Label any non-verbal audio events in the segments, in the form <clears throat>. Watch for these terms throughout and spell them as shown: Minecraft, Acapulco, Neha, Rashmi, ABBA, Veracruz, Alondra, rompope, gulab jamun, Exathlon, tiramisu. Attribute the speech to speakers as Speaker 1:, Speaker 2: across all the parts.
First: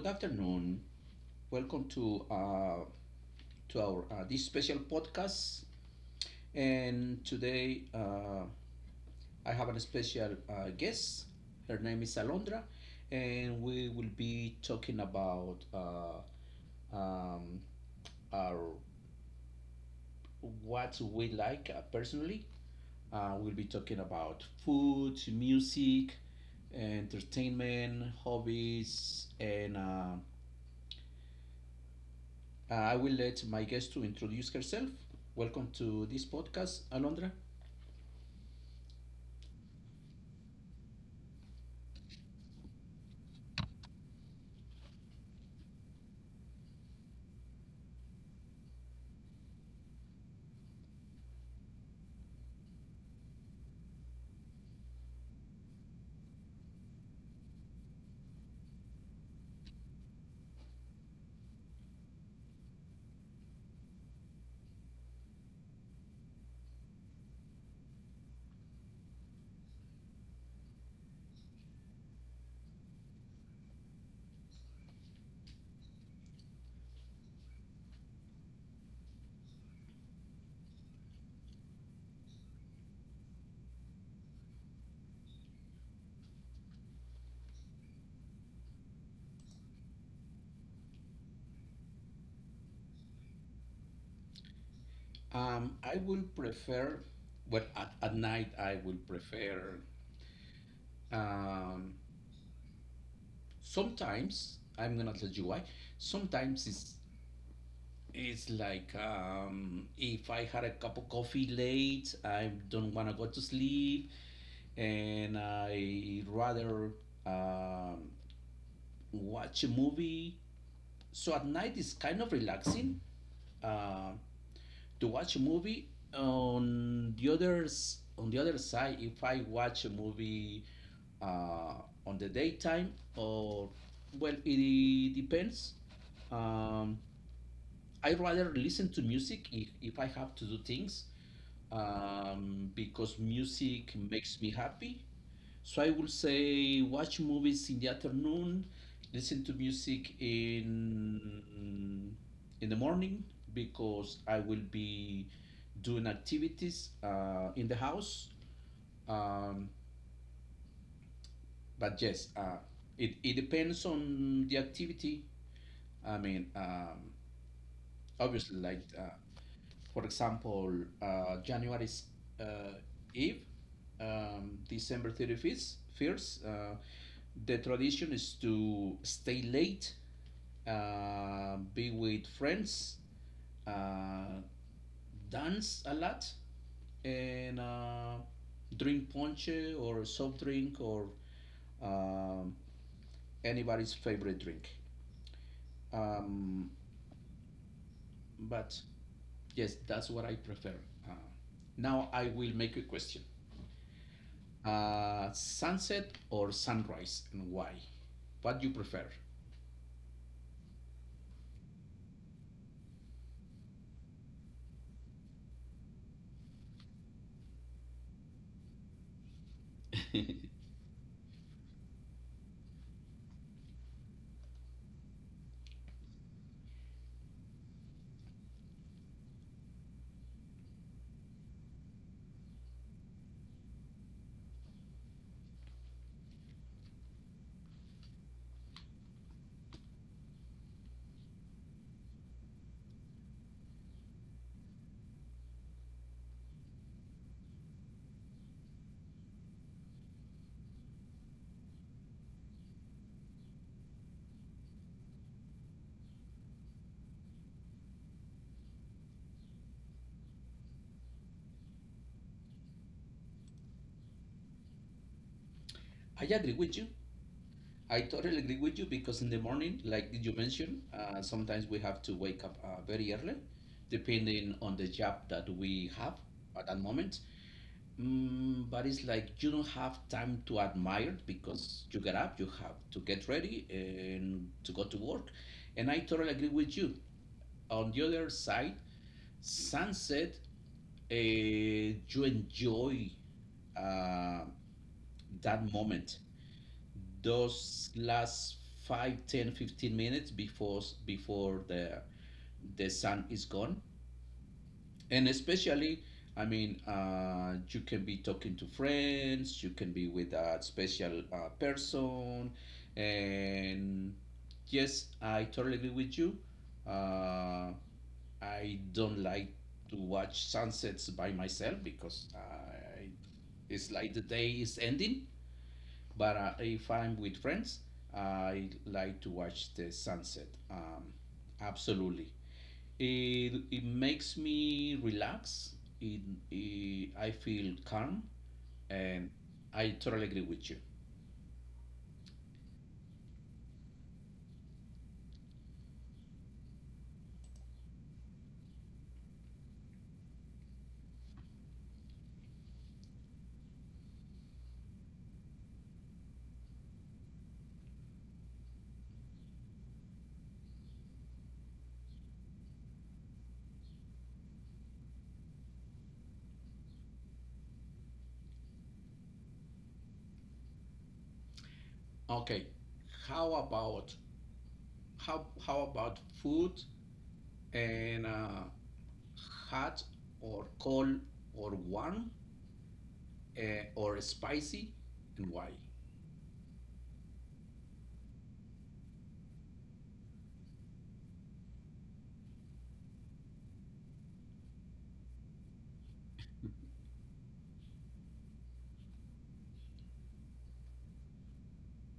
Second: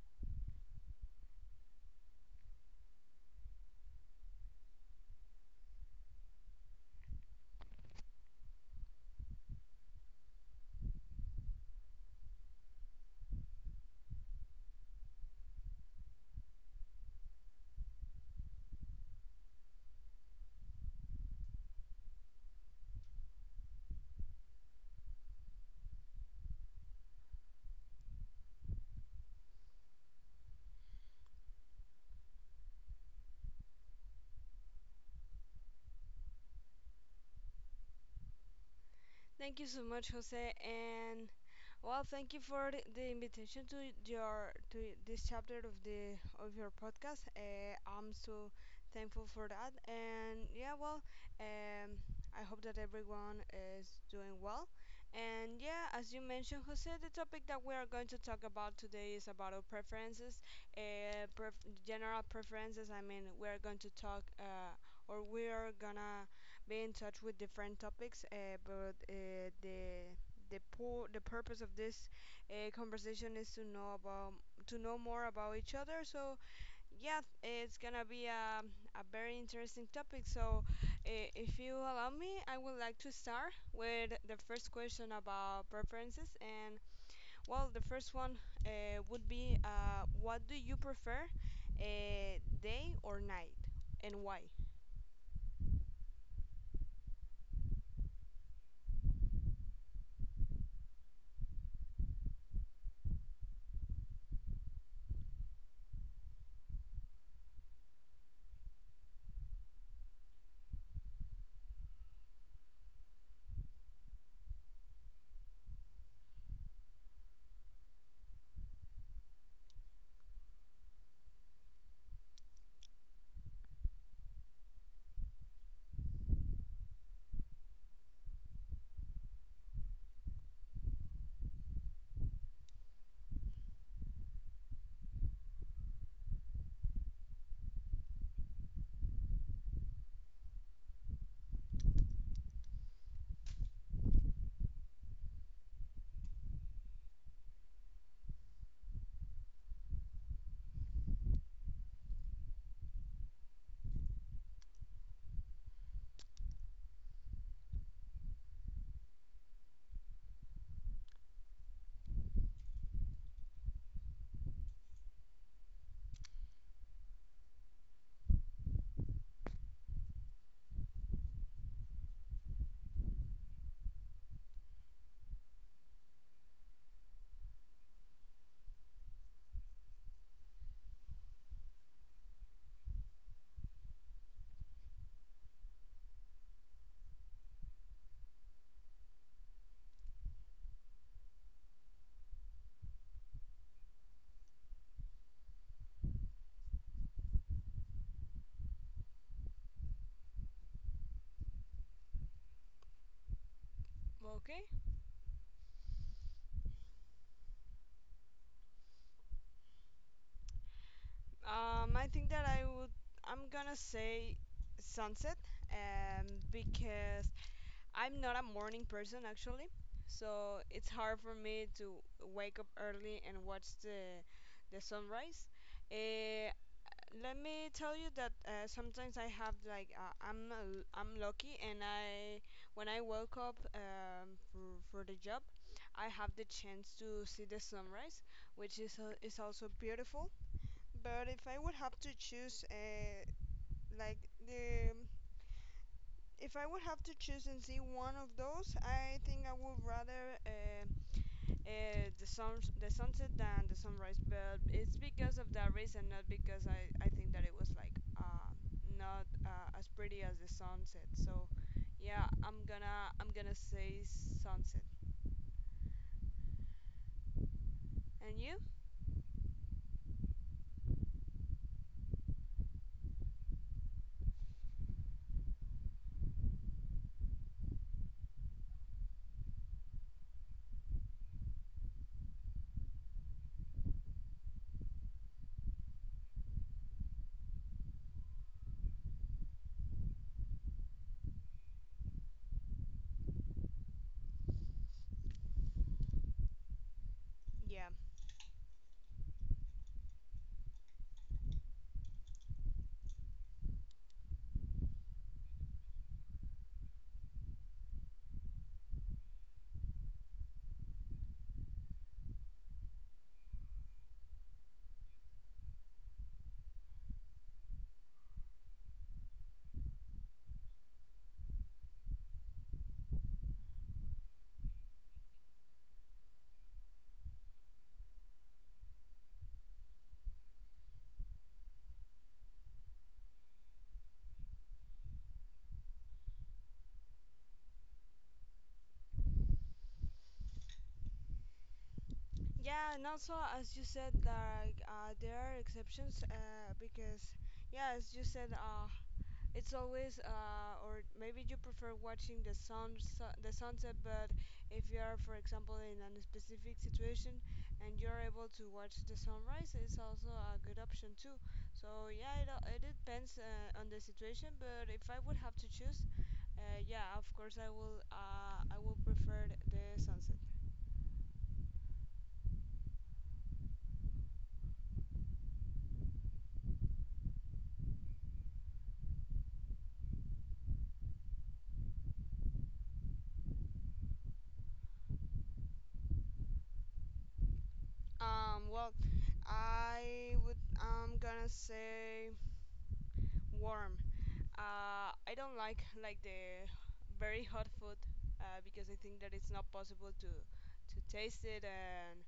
Speaker 1: good afternoon. Welcome to our this special podcast. And today I have a special guest. Her name is Alondra, and we will be talking about our what we like personally. We'll be talking about food, music, entertainment, hobbies, and I will let my guest to introduce herself. Welcome to this podcast, Alondra.
Speaker 2: Thank you so much, Jose, and well, thank you for the invitation to your to this chapter of the of your podcast. I'm so thankful for that, and yeah, well, um, I hope that everyone is doing well. And yeah, as you mentioned, Jose, the topic that we are going to talk about today is about our preferences, general preferences. I mean, we are going to talk, or we are gonna be in touch with different topics. But the po- The purpose of this conversation is to know about to know more about each other. So yeah, it's gonna be a very interesting topic. So if you allow me, I would like to start with the first question about preferences. And well, the first one would be what do you prefer, day or night, and why?
Speaker 1: I will prefer, well, at night I will prefer. Um, Sometimes I'm gonna tell you why. Sometimes it's like if I had a cup of coffee late, I don't wanna go to sleep, and I rather um, watch a movie. So at night it's kind of relaxing. Um to watch a movie. On the others, on the other side, if I watch a movie on the daytime or well, it depends. Um, I rather listen to music if I have to do things because music makes me happy. So I will say watch movies in the afternoon, listen to music in the morning because I will be doing activities in the house. Um, but yes, it depends on the activity. I mean, obviously like for example january's uh, eve, december 35th, first, the tradition is to stay late, be with friends uh, dance a lot and drink ponche or soft drink or um, anybody's favorite drink um, but yes, that's what I prefer. Uh, Now I will make a question:
Speaker 2: Okay.
Speaker 1: sunset or sunrise, and why? What do you prefer?
Speaker 2: I think that I would. I'm gonna say sunset, um, because I'm not a morning person actually,
Speaker 1: <laughs> I
Speaker 2: so it's hard for me to wake up early and watch the sunrise. Uh, Let me tell you that sometimes I have like I'm lucky and I when I woke up for the job, I have the chance to see the sunrise, which is also beautiful. But if I would have to choose, like the, if I would have to choose and see one of those, I think I would rather the sunset than the sunrise. But it's because of that reason, not because I think that it was like not as pretty as the sunset. So, yeah, I'm gonna say sunset.
Speaker 1: agree with you. I
Speaker 2: And
Speaker 1: totally
Speaker 2: you?
Speaker 1: agree with you because in the morning, like you mentioned, sometimes we have to wake up very early, depending on the job that we have at that moment. Mm, but it's like you don't have time to admire because you get up, you have to get ready and to go to work. And I totally agree with you. On the other side, sunset, you enjoy uh, that moment,
Speaker 2: Yeah.
Speaker 1: those last 5, 10, 15 minutes before the sun is gone, and especially I mean you can be talking to friends, you can be with a special person. And yes, I totally agree with you. uh, I don't like to watch sunsets by myself because I, it's like the day is ending, but if I'm with friends I like to watch the sunset, absolutely. It makes me relax. It, I feel calm, and I totally agree with you.
Speaker 2: Yeah, and also as you said, like there are exceptions because yeah, as you said, it's always, or maybe you prefer watching the sunset. But if you are, for example, in a specific situation and you're able to watch the sunrise, it's also a good option too. So yeah, it depends on the situation. But if I would have to choose, yeah, of course I will prefer the sunset.
Speaker 1: Okay, how about how about food and hot or cold or warm or spicy, and why?
Speaker 2: Well, I would. I'm gonna say warm. I don't like the very hot food because I think that it's not possible to taste it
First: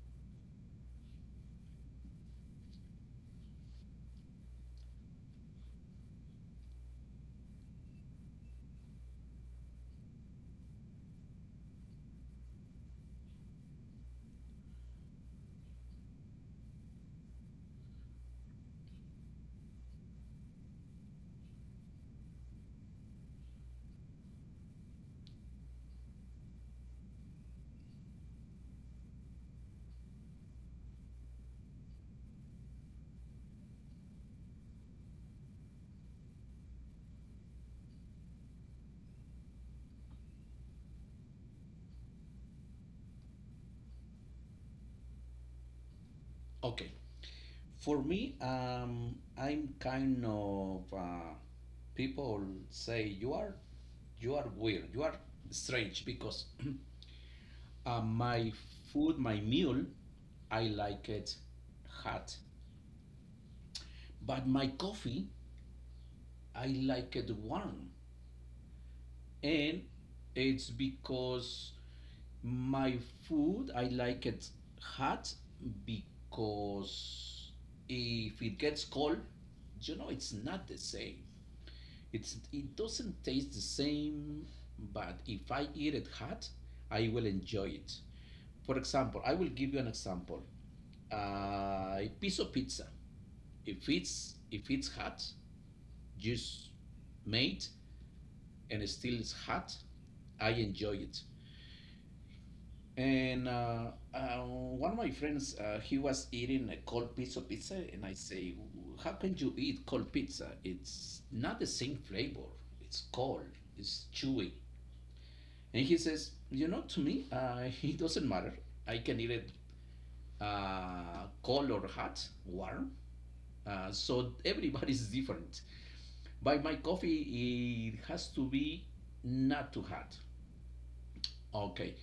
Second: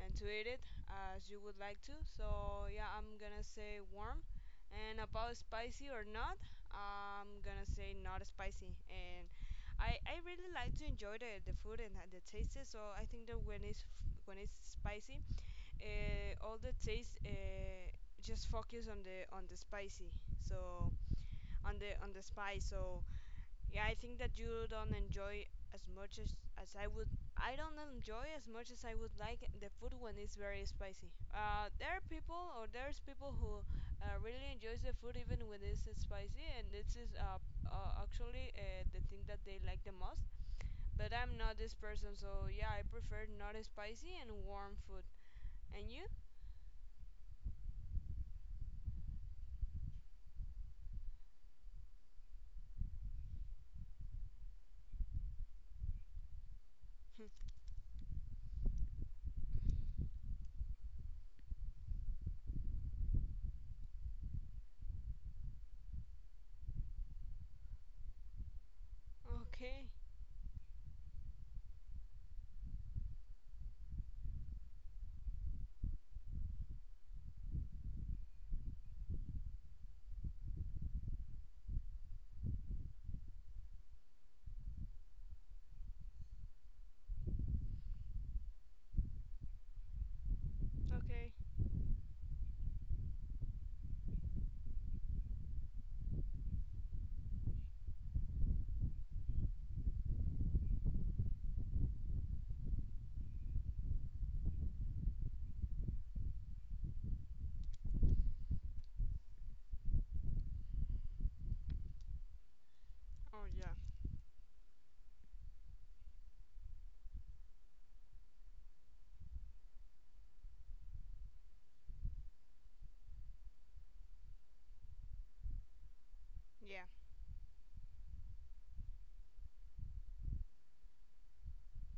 Speaker 2: and to eat it as you would like to. So yeah, I'm gonna say warm. And about spicy or not, I'm gonna say not spicy. And I really like to enjoy the food and the taste. So I think that when it's spicy, all the taste just focus on the So on the spy. So yeah, I think that you don't enjoy as much as I would. I don't enjoy as much as I would like the food when it's very spicy. There are people or there's people who really enjoys the food even when it's spicy, and this is actually the thing that they like the most. But I'm not this person, so yeah, I prefer not spicy and warm food. And you?
Speaker 1: Okay, for me, I'm kind of people say you are weird, you are strange because <clears throat>
Speaker 2: <laughs>
Speaker 1: My food, my meal, I like it hot, but my coffee, I like it warm. And
Speaker 2: Okay.
Speaker 1: it's because my food, I like it hot because if it gets cold, you know, it's not the same. It doesn't taste the same, but if I eat it hot, I will enjoy it. For example, I will give you an example.
Speaker 2: Okay.
Speaker 1: A piece of pizza, if it's hot, just made and still it's hot, I enjoy it. And one of my friends, he was eating a cold piece of pizza, and I say, "How can you eat cold pizza? It's not the same flavor. It's cold.
Speaker 2: Oh yeah.
Speaker 1: It's chewy." And he says, "You know, to me, <laughs> it doesn't matter. I can eat it cold or hot, warm. So everybody's <laughs> different. By my
Speaker 2: Yeah.
Speaker 1: coffee, it has to be not too hot. Okay.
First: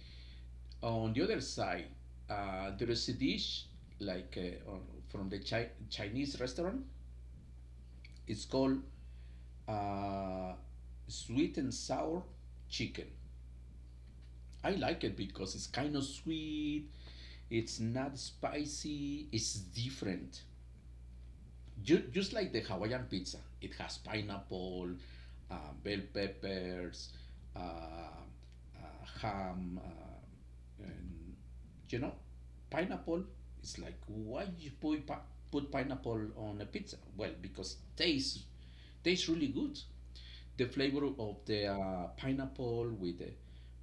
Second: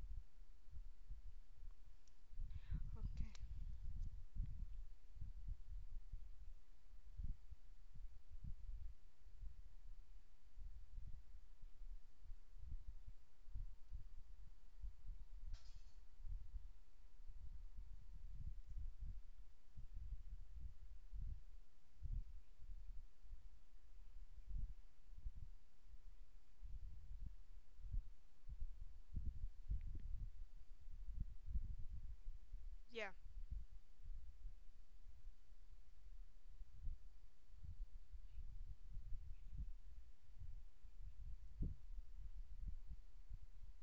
Speaker 1: On the other side, there
Speaker 2: Okay.
Speaker 1: is a dish like from the Chinese restaurant. It's called uh, sweet and sour chicken. I like it because it's kind of sweet. It's not spicy. It's different. Just like the Hawaiian pizza, it has pineapple, uh, bell peppers, ham, and you know,
Speaker 2: Yeah.
Speaker 1: pineapple. It's like why you put put pineapple on a pizza? Well, because it tastes really good. The flavor of the pineapple with the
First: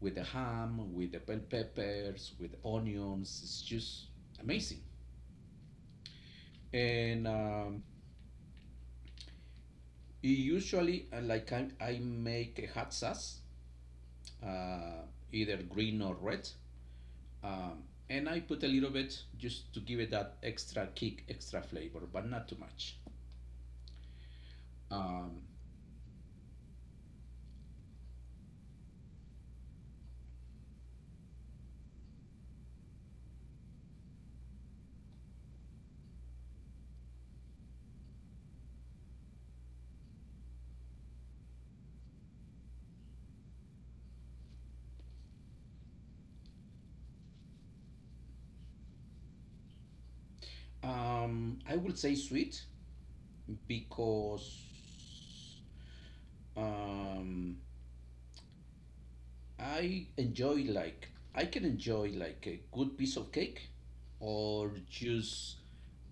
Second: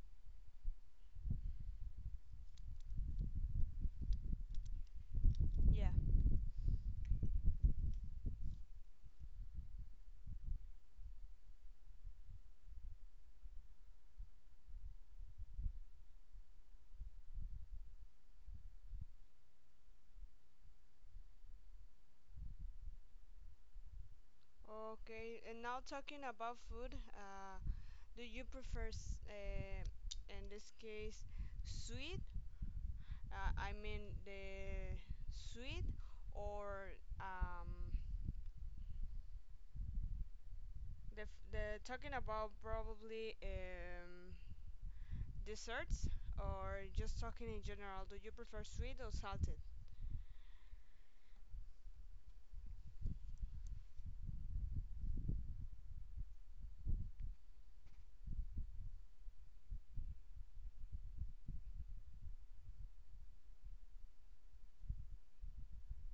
Speaker 1: with the ham, with the bell peppers, with the onions, it's just amazing.
Speaker 2: Yeah.
Speaker 1: And Usually, like I make a hot sauce, uh, either green or red, and I put a little bit just to give it that extra kick, extra flavor, but not too much.
Speaker 2: Okay,
Speaker 1: Um,
Speaker 2: and now talking about food, do you prefer, in this case, sweet? I mean the sweet or um, the talking about probably desserts or just talking in general, do you prefer sweet or salted?
Speaker 1: um, I would say sweet because um, I enjoy like I can enjoy like a good piece of cake or just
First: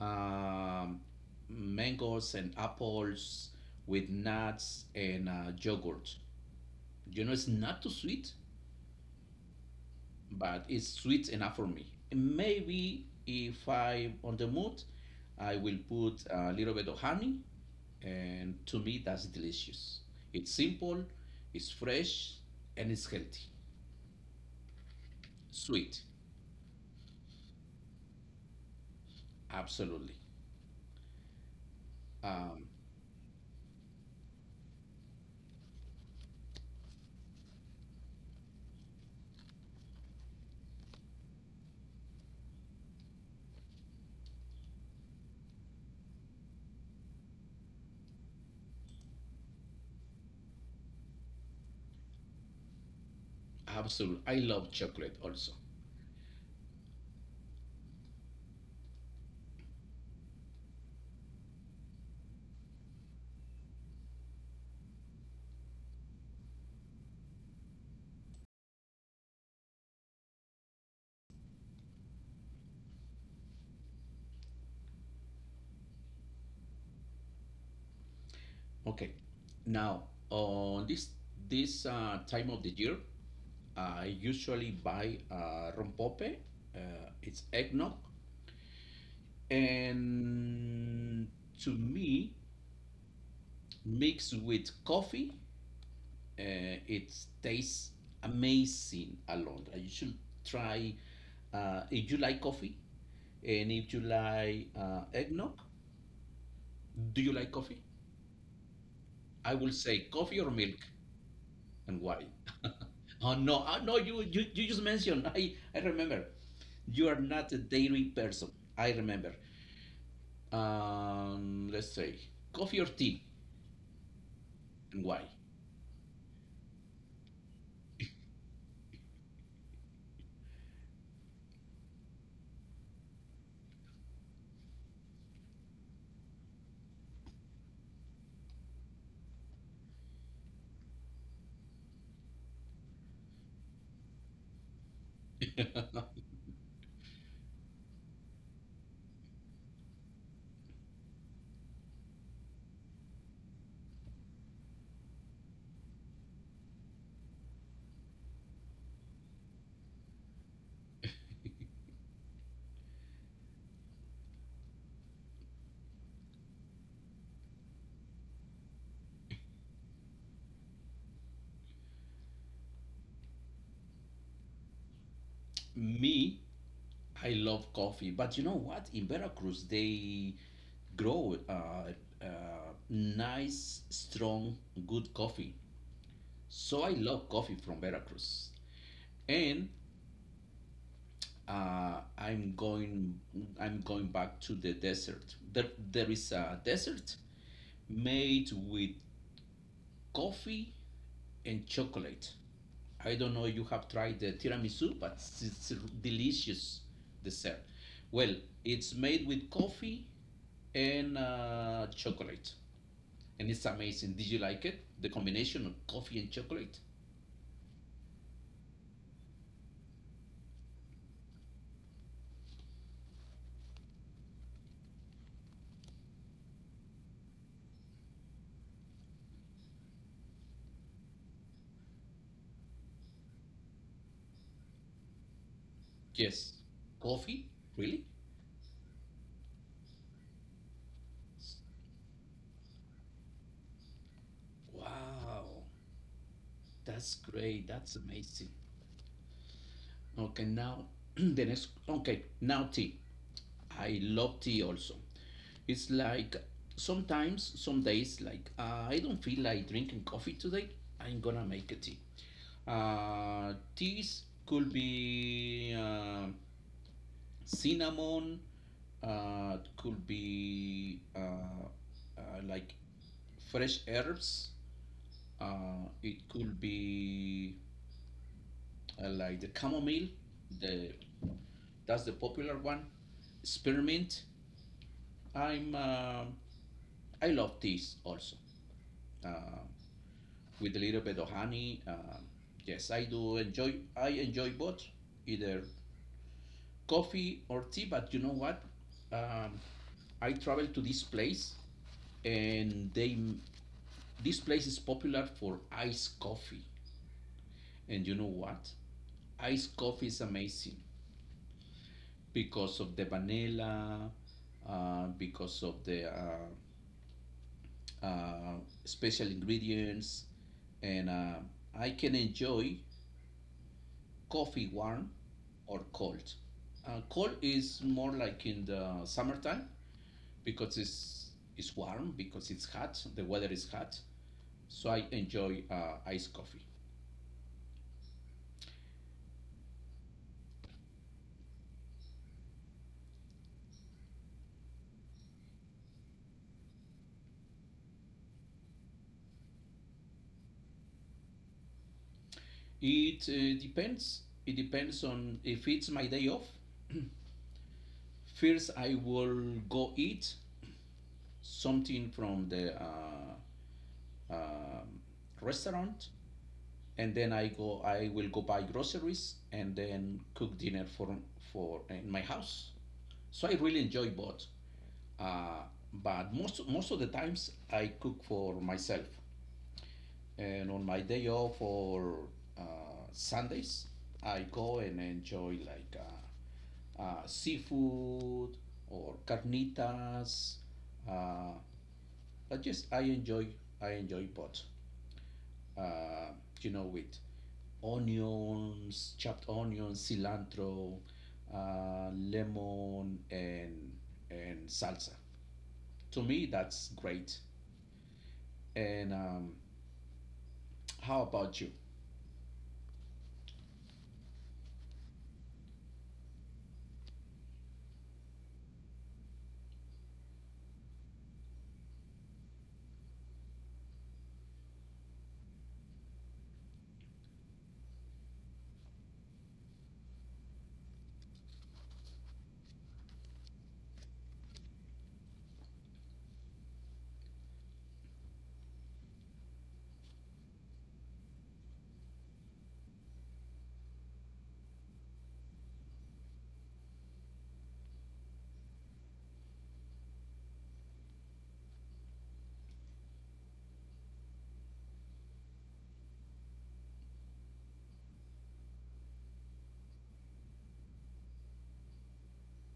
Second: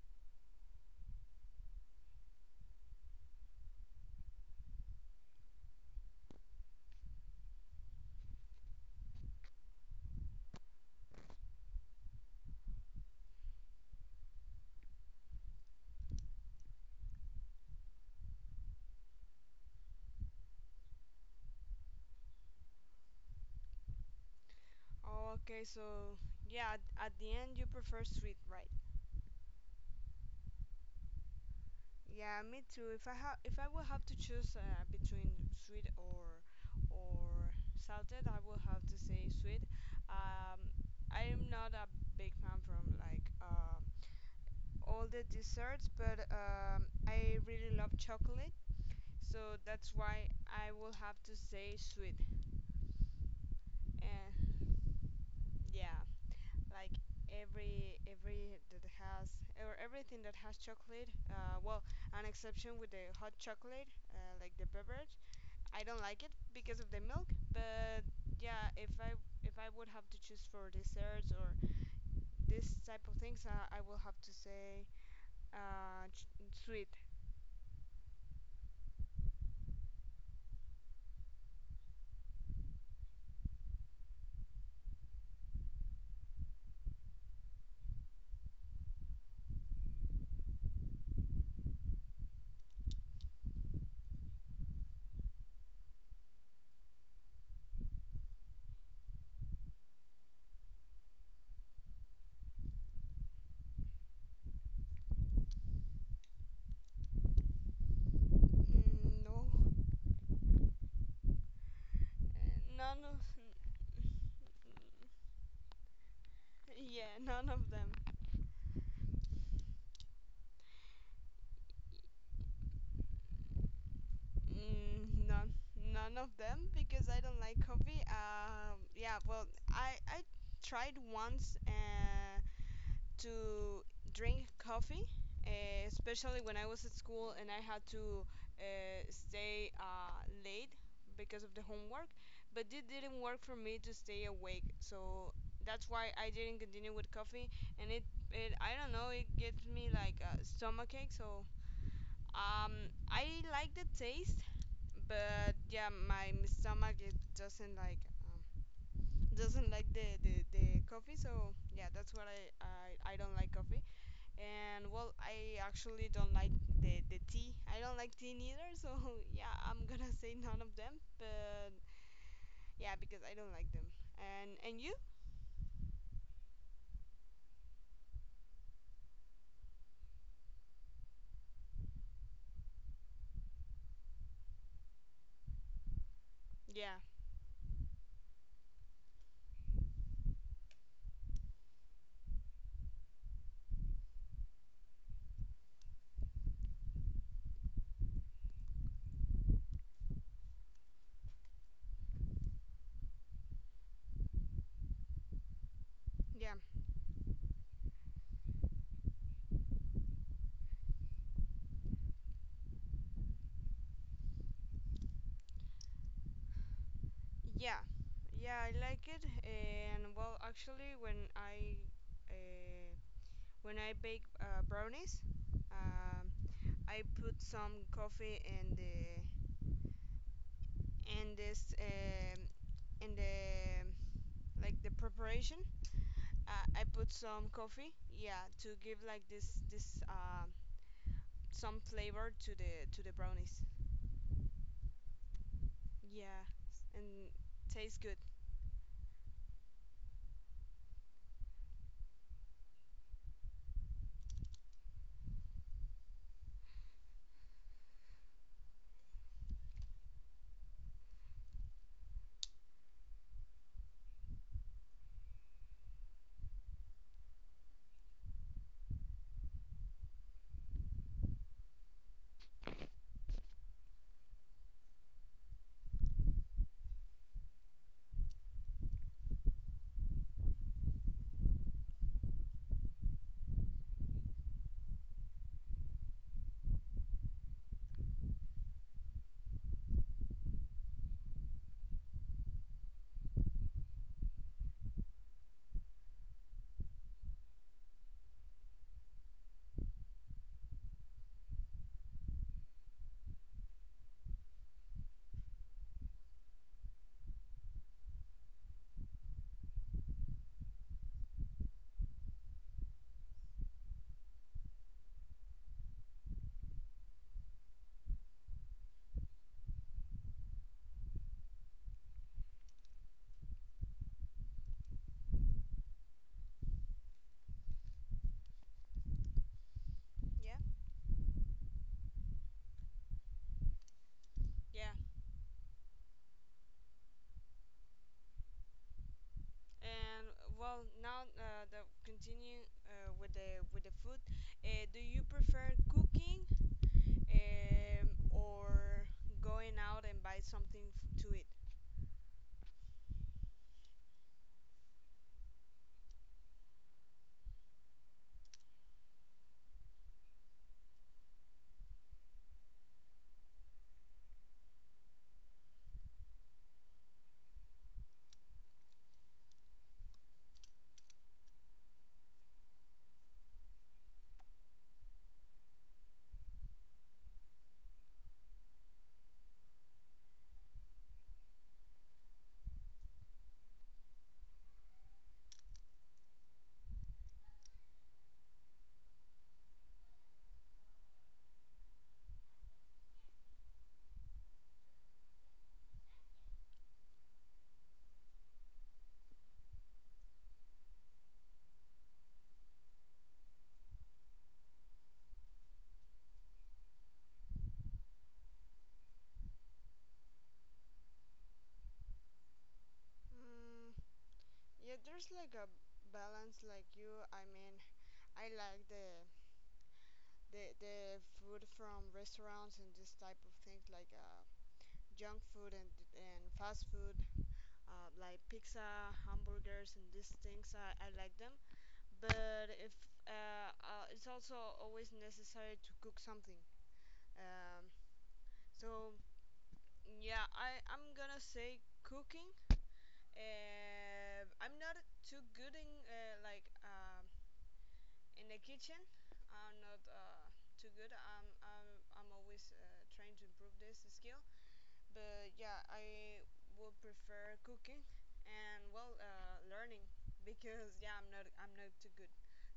Speaker 1: um, mangoes and apples with nuts and yogurt. You know, it's not too sweet, but it's sweet enough for me. Maybe if I'm on the mood, I will put a little bit of honey, and to me, that's delicious. It's simple, it's fresh, and it's healthy.
Speaker 2: Okay,
Speaker 1: Sweet,
Speaker 2: so yeah, at the end you prefer sweet, right?
Speaker 1: absolutely.
Speaker 2: Yeah, me
Speaker 1: Um,
Speaker 2: too. If I will have to choose between sweet or salted, I will have to say sweet. Um, I am not a big fan from like all the desserts, but I really love chocolate, so that's why I will have to say sweet.
Speaker 1: absolutely. I
Speaker 2: And
Speaker 1: love chocolate also.
Speaker 2: yeah, like every that has or everything that has chocolate. Well, an exception with the hot chocolate, like the beverage I don't like it because of the milk, but yeah, if I would have to choose for desserts or this type of things, I will have to say sweet.
Speaker 1: Okay. Now, on this time of the year, I usually buy rompope. It's eggnog, and to me, mixed with coffee, it tastes amazing alone. You should try. If you like coffee, and if you like eggnog, do you like coffee?
Speaker 2: Mm, no.
Speaker 1: I will say coffee or milk. And why?
Speaker 2: Uh, none of
Speaker 1: <laughs> Oh no, oh, no, you just mentioned. I remember. You
Speaker 2: Yeah,
Speaker 1: are
Speaker 2: none
Speaker 1: not a
Speaker 2: of them.
Speaker 1: dairy person. I remember. Let's say coffee or tea, and why?
Speaker 2: Mm, none of them because I don't like coffee. Yeah, well, I tried once to drink coffee, especially when I was at school and I had to stay late because of the homework. But it didn't work for me to stay awake, so that's why
Speaker 1: <laughs>
Speaker 2: I didn't continue with coffee. And it I don't know, it gets me like a stomach ache. So I like the taste, but yeah, my stomach it doesn't like. Doesn't like the coffee. So yeah, that's what I don't like coffee. And well, I actually don't like the tea. I don't like tea neither, so <laughs> yeah, I'm gonna say none of them. But yeah, because I don't like them. And you?
Speaker 1: Me, I love coffee, but you know what? In Veracruz, they grow nice, strong, good coffee. So I
Speaker 2: Yeah,
Speaker 1: love coffee from Veracruz, and uh, I'm going I'm going back to the desert. There is a desert made with coffee and chocolate. I don't know if you have tried the tiramisu, but it's a
Speaker 2: yeah,
Speaker 1: delicious dessert. Well, it's made with coffee and chocolate, and it's amazing. Did you like it? The combination of coffee and chocolate?
Speaker 2: yeah, yeah. I like it. And well, actually, uh, when I bake brownies, um, I put some coffee in the in this um, in the like the preparation.
Speaker 1: Yes.
Speaker 2: I put some
Speaker 1: Coffee?
Speaker 2: coffee,
Speaker 1: Really?
Speaker 2: yeah, to give like this some flavor to the brownies.
Speaker 1: Wow,
Speaker 2: Yeah,
Speaker 1: that's
Speaker 2: and
Speaker 1: great.
Speaker 2: tastes
Speaker 1: That's
Speaker 2: good.
Speaker 1: amazing. Okay, now <clears throat> the next. Okay, now tea. I love tea also. It's like sometimes, some days, like I don't feel like drinking coffee today. I'm gonna make a tea. Teas could be cinnamon. Could be uh, like fresh herbs. It could be I like the chamomile. The That's the popular one. Spearmint. I'm. Uh, I love teas also, uh, with a little bit of honey. Yes, I do enjoy. I enjoy both, either coffee or tea. But you know what? Um, I traveled to this place, and they. This place is popular for iced coffee, and you know what? Iced coffee is amazing, because of the vanilla, because of the uh, special ingredients, and I can enjoy coffee warm or cold. Cold is more like in the summertime
Speaker 2: Yeah.
Speaker 1: because it's warm because it's hot. The weather is hot,
Speaker 2: Yeah,
Speaker 1: so I enjoy iced coffee.
Speaker 2: and well, now the continue with the food. Do you prefer cooking or going out and buy something to eat?
Speaker 1: It depends. It depends on if it's my day off. First, I will go eat something from the uh, restaurant, and then I go. I will go buy groceries and then cook dinner for in my house. So I really enjoy both. Uh, but most of the times I cook for myself, and on my day off or uh, Sundays, I go and enjoy like seafood or carnitas. Uh, but just I enjoy both, uh, you know, with onions, chopped onions, cilantro, lemon, and salsa. To me, that's great. And How about you?
Speaker 2: Mm, yeah, there's like a balance, like you. I mean, I like the food from restaurants and this type of things like junk food and fast food like pizza, hamburgers, and these things. I like them, but if it's also always necessary to cook something. Um, so yeah, I'm gonna say cooking. I'm not too good in in the kitchen. I'm not too good. I'm always trying to improve this skill. But yeah, I would prefer cooking and well, learning <laughs> because yeah, I'm not too good.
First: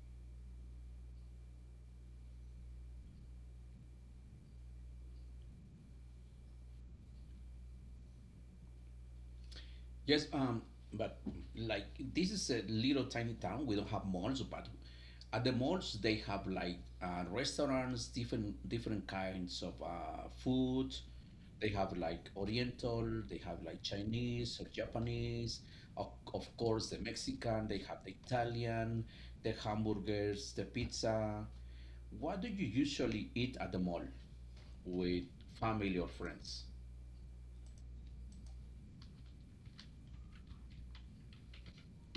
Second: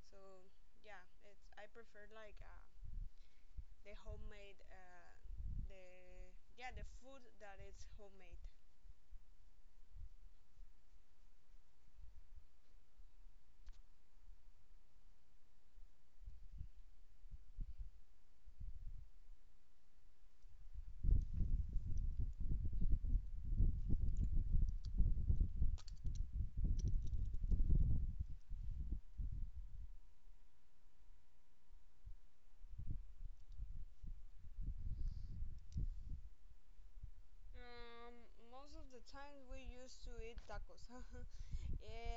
Speaker 2: So yeah, it's I prefer like the homemade the yeah the food that is homemade.
Speaker 1: Yes, but like this is a little tiny town. We don't have malls, but at the malls they have like restaurants, different kinds of food. They have like Oriental, they have like Chinese or Japanese, of, of course the Mexican. They have the Italian, the hamburgers, the pizza. What do you usually eat at the mall with family or friends?
Speaker 2: Most of the time we used to eat tacos, <laughs>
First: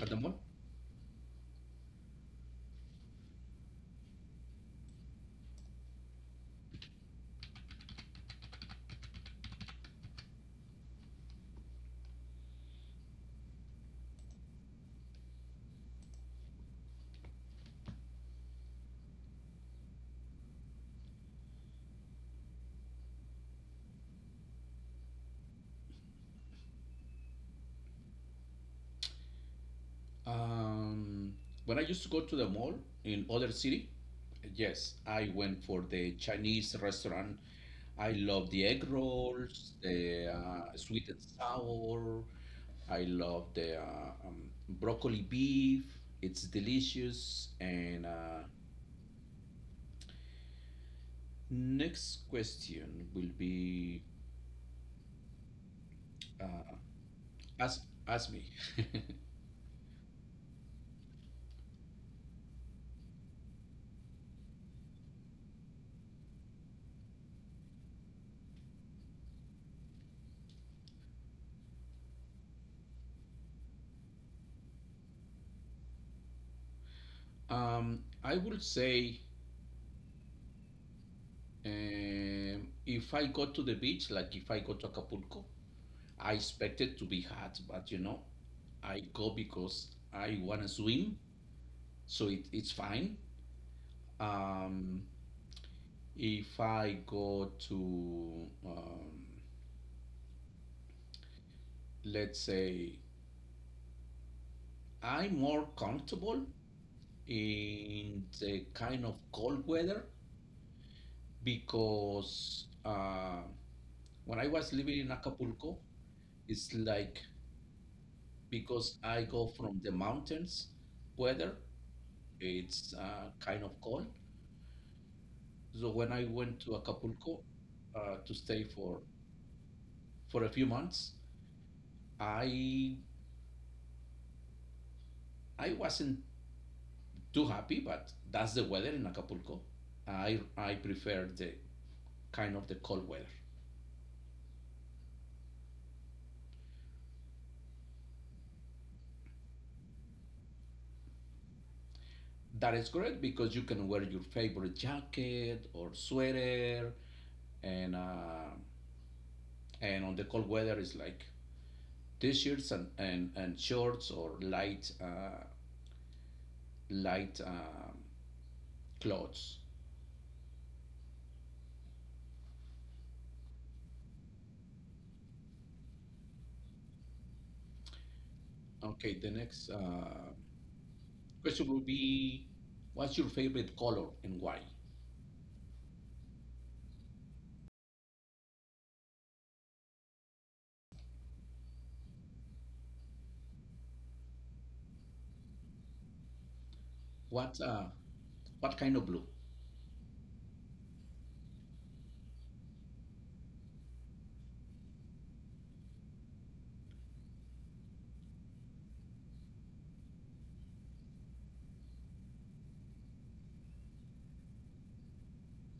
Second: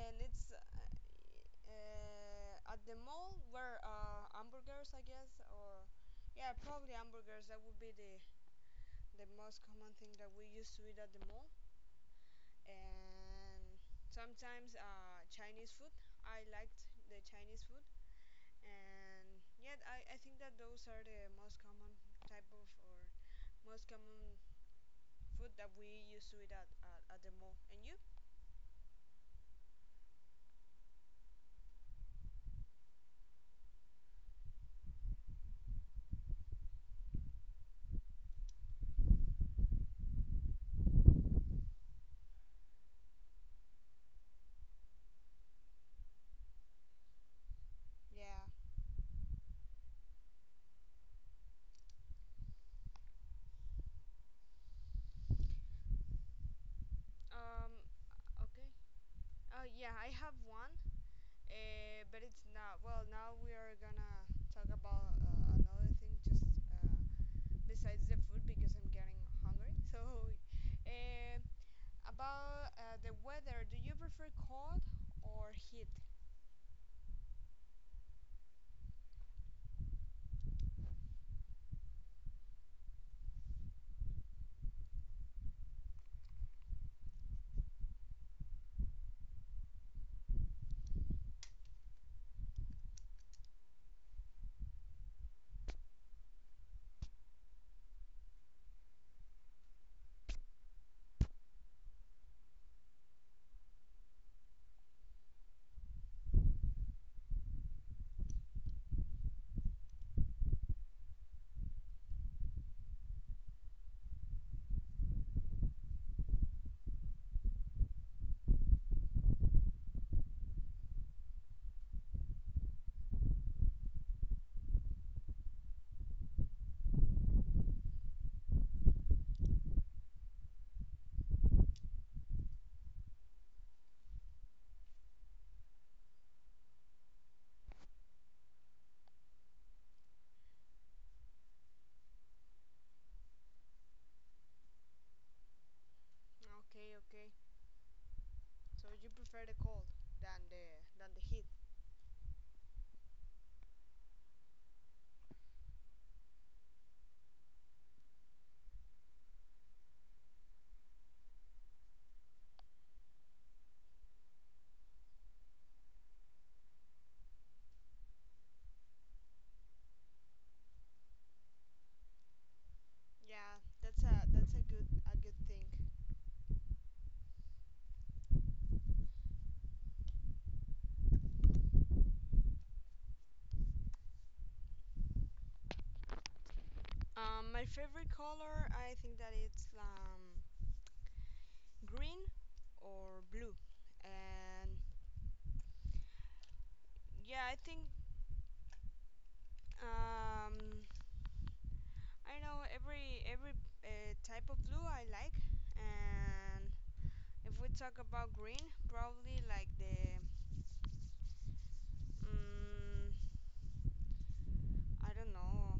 Speaker 1: At the mall?
Speaker 2: it's at the mall where hamburgers, I guess, or yeah, probably hamburgers. That would be the most common thing that we used to eat at the mall and sometimes Chinese food. I liked the Chinese food and yeah, I think that those are the most common type of or most common food that we used to eat at the mall. And you?
Speaker 1: Um, when I used to go to the mall in other city, yes, I went for the Chinese restaurant. I love the egg rolls, the sweet and sour. I love the broccoli beef. It's delicious. And
Speaker 2: Yeah.
Speaker 1: Next question will be uh,
Speaker 2: Um.
Speaker 1: ask ask me.
Speaker 2: Okay.
Speaker 1: <laughs>
Speaker 2: Oh yeah, I have one. But it's not. Well, now we are gonna talk about another thing. Just uh, besides the food because I'm getting hungry. <laughs> So, uh, about the weather, do you prefer cold or heat?
Speaker 1: Um, I would say if I go to the beach, like if I go to Acapulco, I expected to be hot, but you know, I go because I wanna swim, so it's fine. Um, if I go to, let's say, I'm more comfortable in the kind of cold weather because when I was living in Acapulco, it's like because I go from the mountains weather, it's kind of cold. So when I went to Acapulco to stay for a few months, I I wasn't too happy, but that's the weather in Acapulco. I prefer the kind of the cold weather.
Speaker 2: Okay, okay. So you prefer the cold than the than the heat.
Speaker 1: That is correct because you can wear your favorite jacket or sweater, and uh, and on the cold weather it's like t-shirts and shorts or light clothes.
Speaker 2: Yeah, that's a good thing.
Speaker 1: Okay, the next question will be, what's your favorite color and why?
Speaker 2: My favorite color, I think that it's green or blue, and yeah, I
Speaker 1: What
Speaker 2: think
Speaker 1: uh, what kind of blue?
Speaker 2: um I know every type of blue I like, and if we talk about green, probably like the mm, I don't know.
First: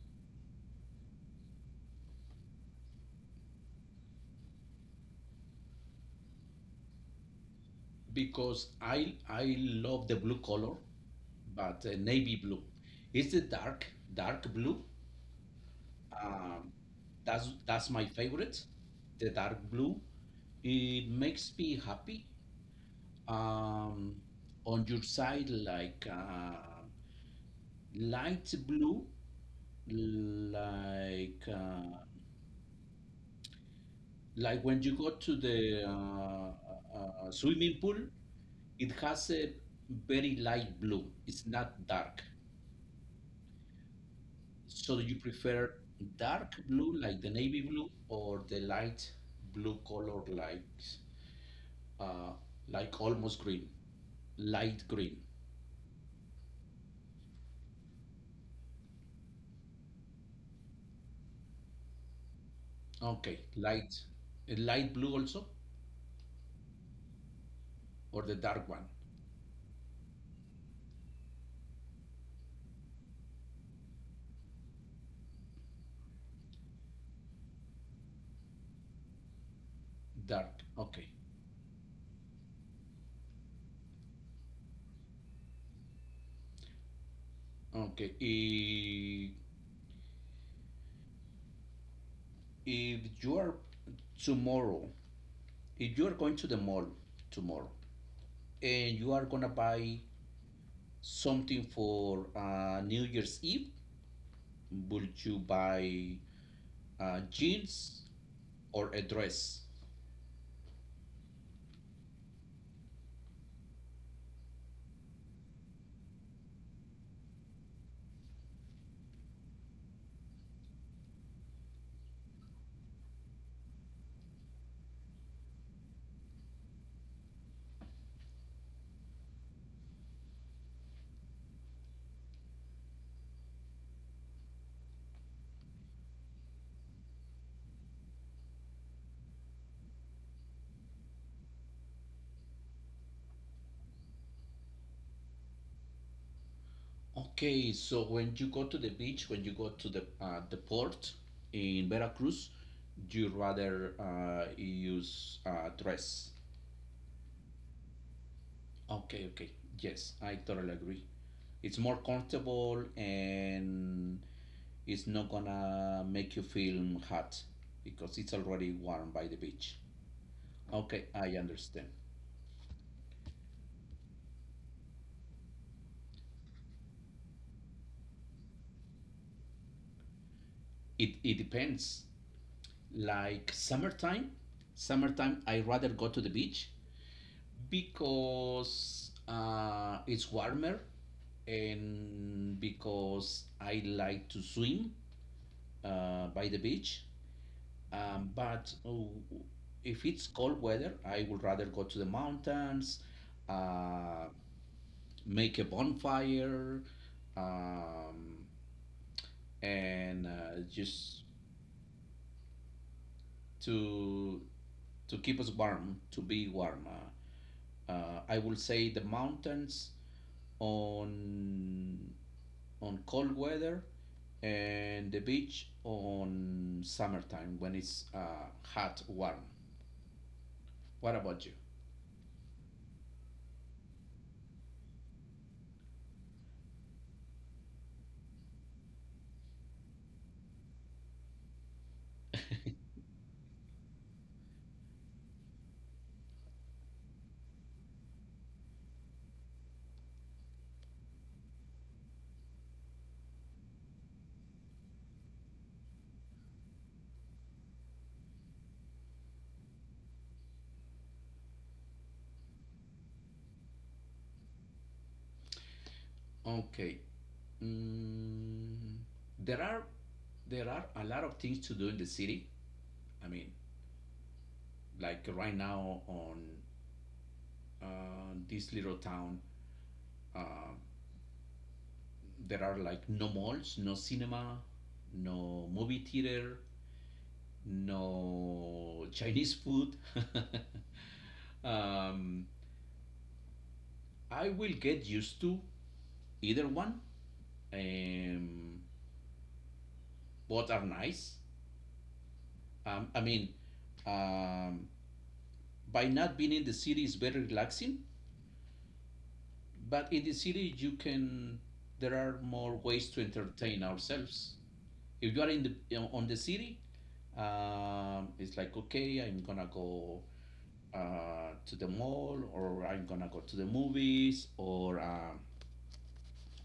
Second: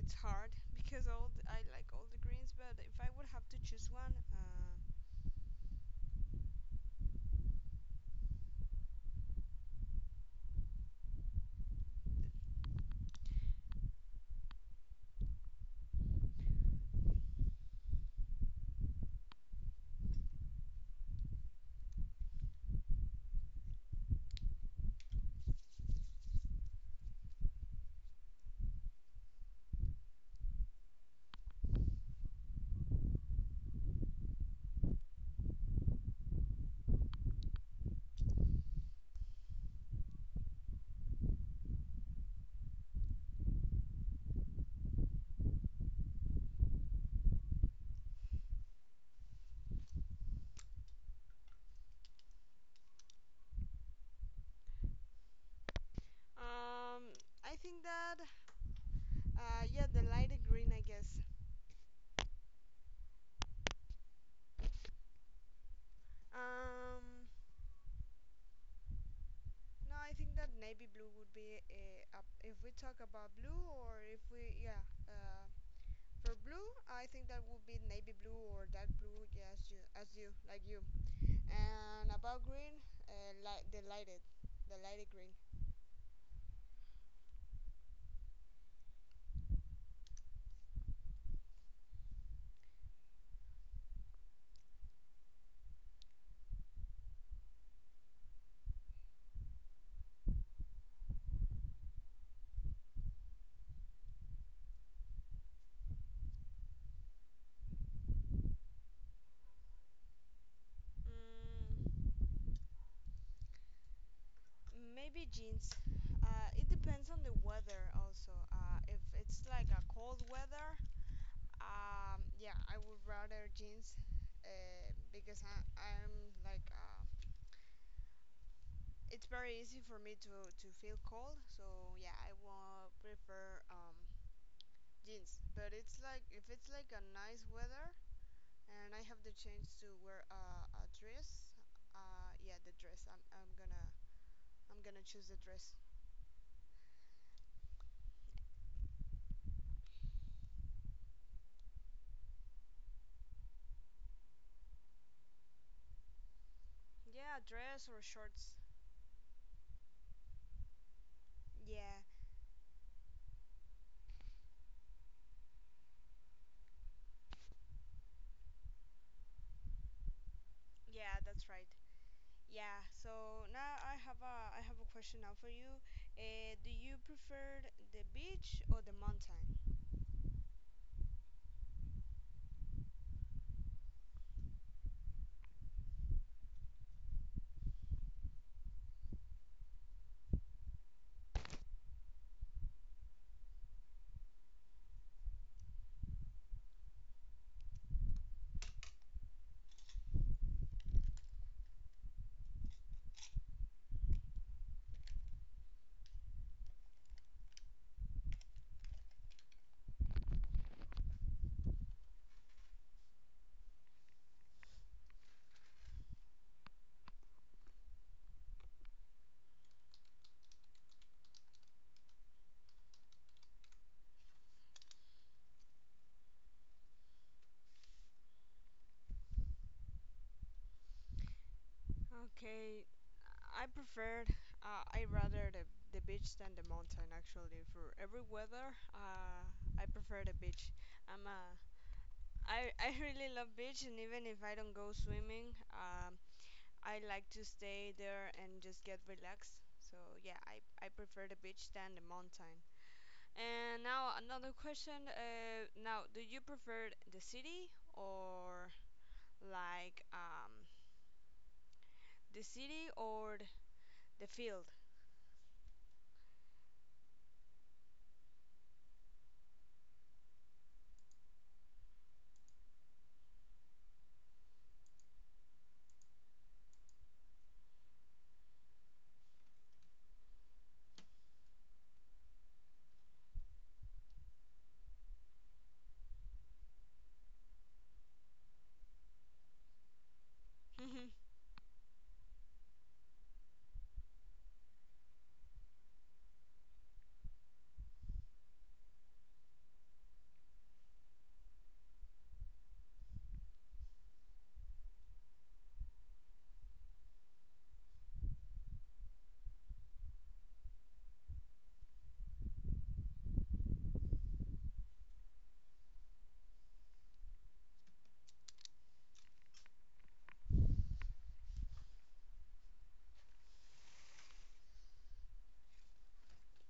Speaker 2: It's hard <laughs> because all I like all the greens, but if I would have to choose one,
Speaker 1: Because I love the blue color, but navy blue. It's the dark blue. Um, that's my favorite. The dark blue. It makes me happy. Um, on your side, like light blue, like like when you go to the swimming pool, it has a very light blue. It's not dark. So you prefer dark blue, like the navy blue, or the light blue color, uh, like almost green, light green.
Speaker 2: um, I think that yeah, the lighter green, I guess.
Speaker 1: Okay, light, a light blue also,
Speaker 2: Um,
Speaker 1: or the dark one,
Speaker 2: no, I think that navy blue would be up if we talk about blue or if we yeah. Uh, for blue, I think that would be navy blue or dark blue. Yeah,
Speaker 1: dark.
Speaker 2: like you.
Speaker 1: Okay,
Speaker 2: And about green, uh, li- the lighted, the lighted green.
Speaker 1: okay. If you are tomorrow, if you are going to the mall tomorrow and you are gonna buy something for New Year's Eve, would you buy jeans or a dress?
Speaker 2: Mm, maybe jeans. It depends on the weather also. If it's like a cold weather, yeah, I would rather jeans because I, I'm like, it's very easy for me to feel cold. So yeah, I will prefer jeans. But it's like, if it's like a nice weather, and I have the chance to wear a dress. Yeah, the dress. I'm gonna choose the dress.
Speaker 1: Okay, so when you go to the beach, when you go to the port in Veracruz, you rather use a dress.
Speaker 2: Yeah, dress or shorts.
Speaker 1: Okay, okay, yes, I totally agree. It's more
Speaker 2: Yeah,
Speaker 1: comfortable, and it's not gonna make you feel hot because it's already warm by the beach. Okay,
Speaker 2: yeah,
Speaker 1: I
Speaker 2: that's right.
Speaker 1: understand.
Speaker 2: Yeah. So now I have a question now for you. Do you prefer the beach or the mountain?
Speaker 1: It depends. Like summertime, summertime I rather go to the beach because it's warmer, and because I like to swim by the beach. But oh, if it's cold weather, I would rather go to the mountains, uh, make a bonfire, um, and just to to keep us warm, to be warm, I will say the mountains on on cold weather, and the beach on summertime when it's hot, warm. What about you?
Speaker 2: Okay, I prefer I rather the beach than the mountain actually. For every weather, I prefer the beach. I'm a I really love beach, and even if I don't go swimming, I like to stay there and just get relaxed. So yeah, I prefer the beach than the mountain. And now another question. Now, do you prefer the city or like um the city or the field? <laughs>
Speaker 1: Okay, mm, there are there are a lot of things to do in the city. I mean, like right now on this little town, uh, there are like no malls, no cinema, no movie theater, no Chinese food.
Speaker 2: Mhm.
Speaker 1: <laughs> Um, I will get used to either one. Um, both are nice. I mean, um, by not being in the city is very relaxing, but in the city you can, there are more ways to entertain ourselves. If you are in the, you know, on the city, it's like okay, I'm gonna go to the mall, or I'm gonna go to the movies, or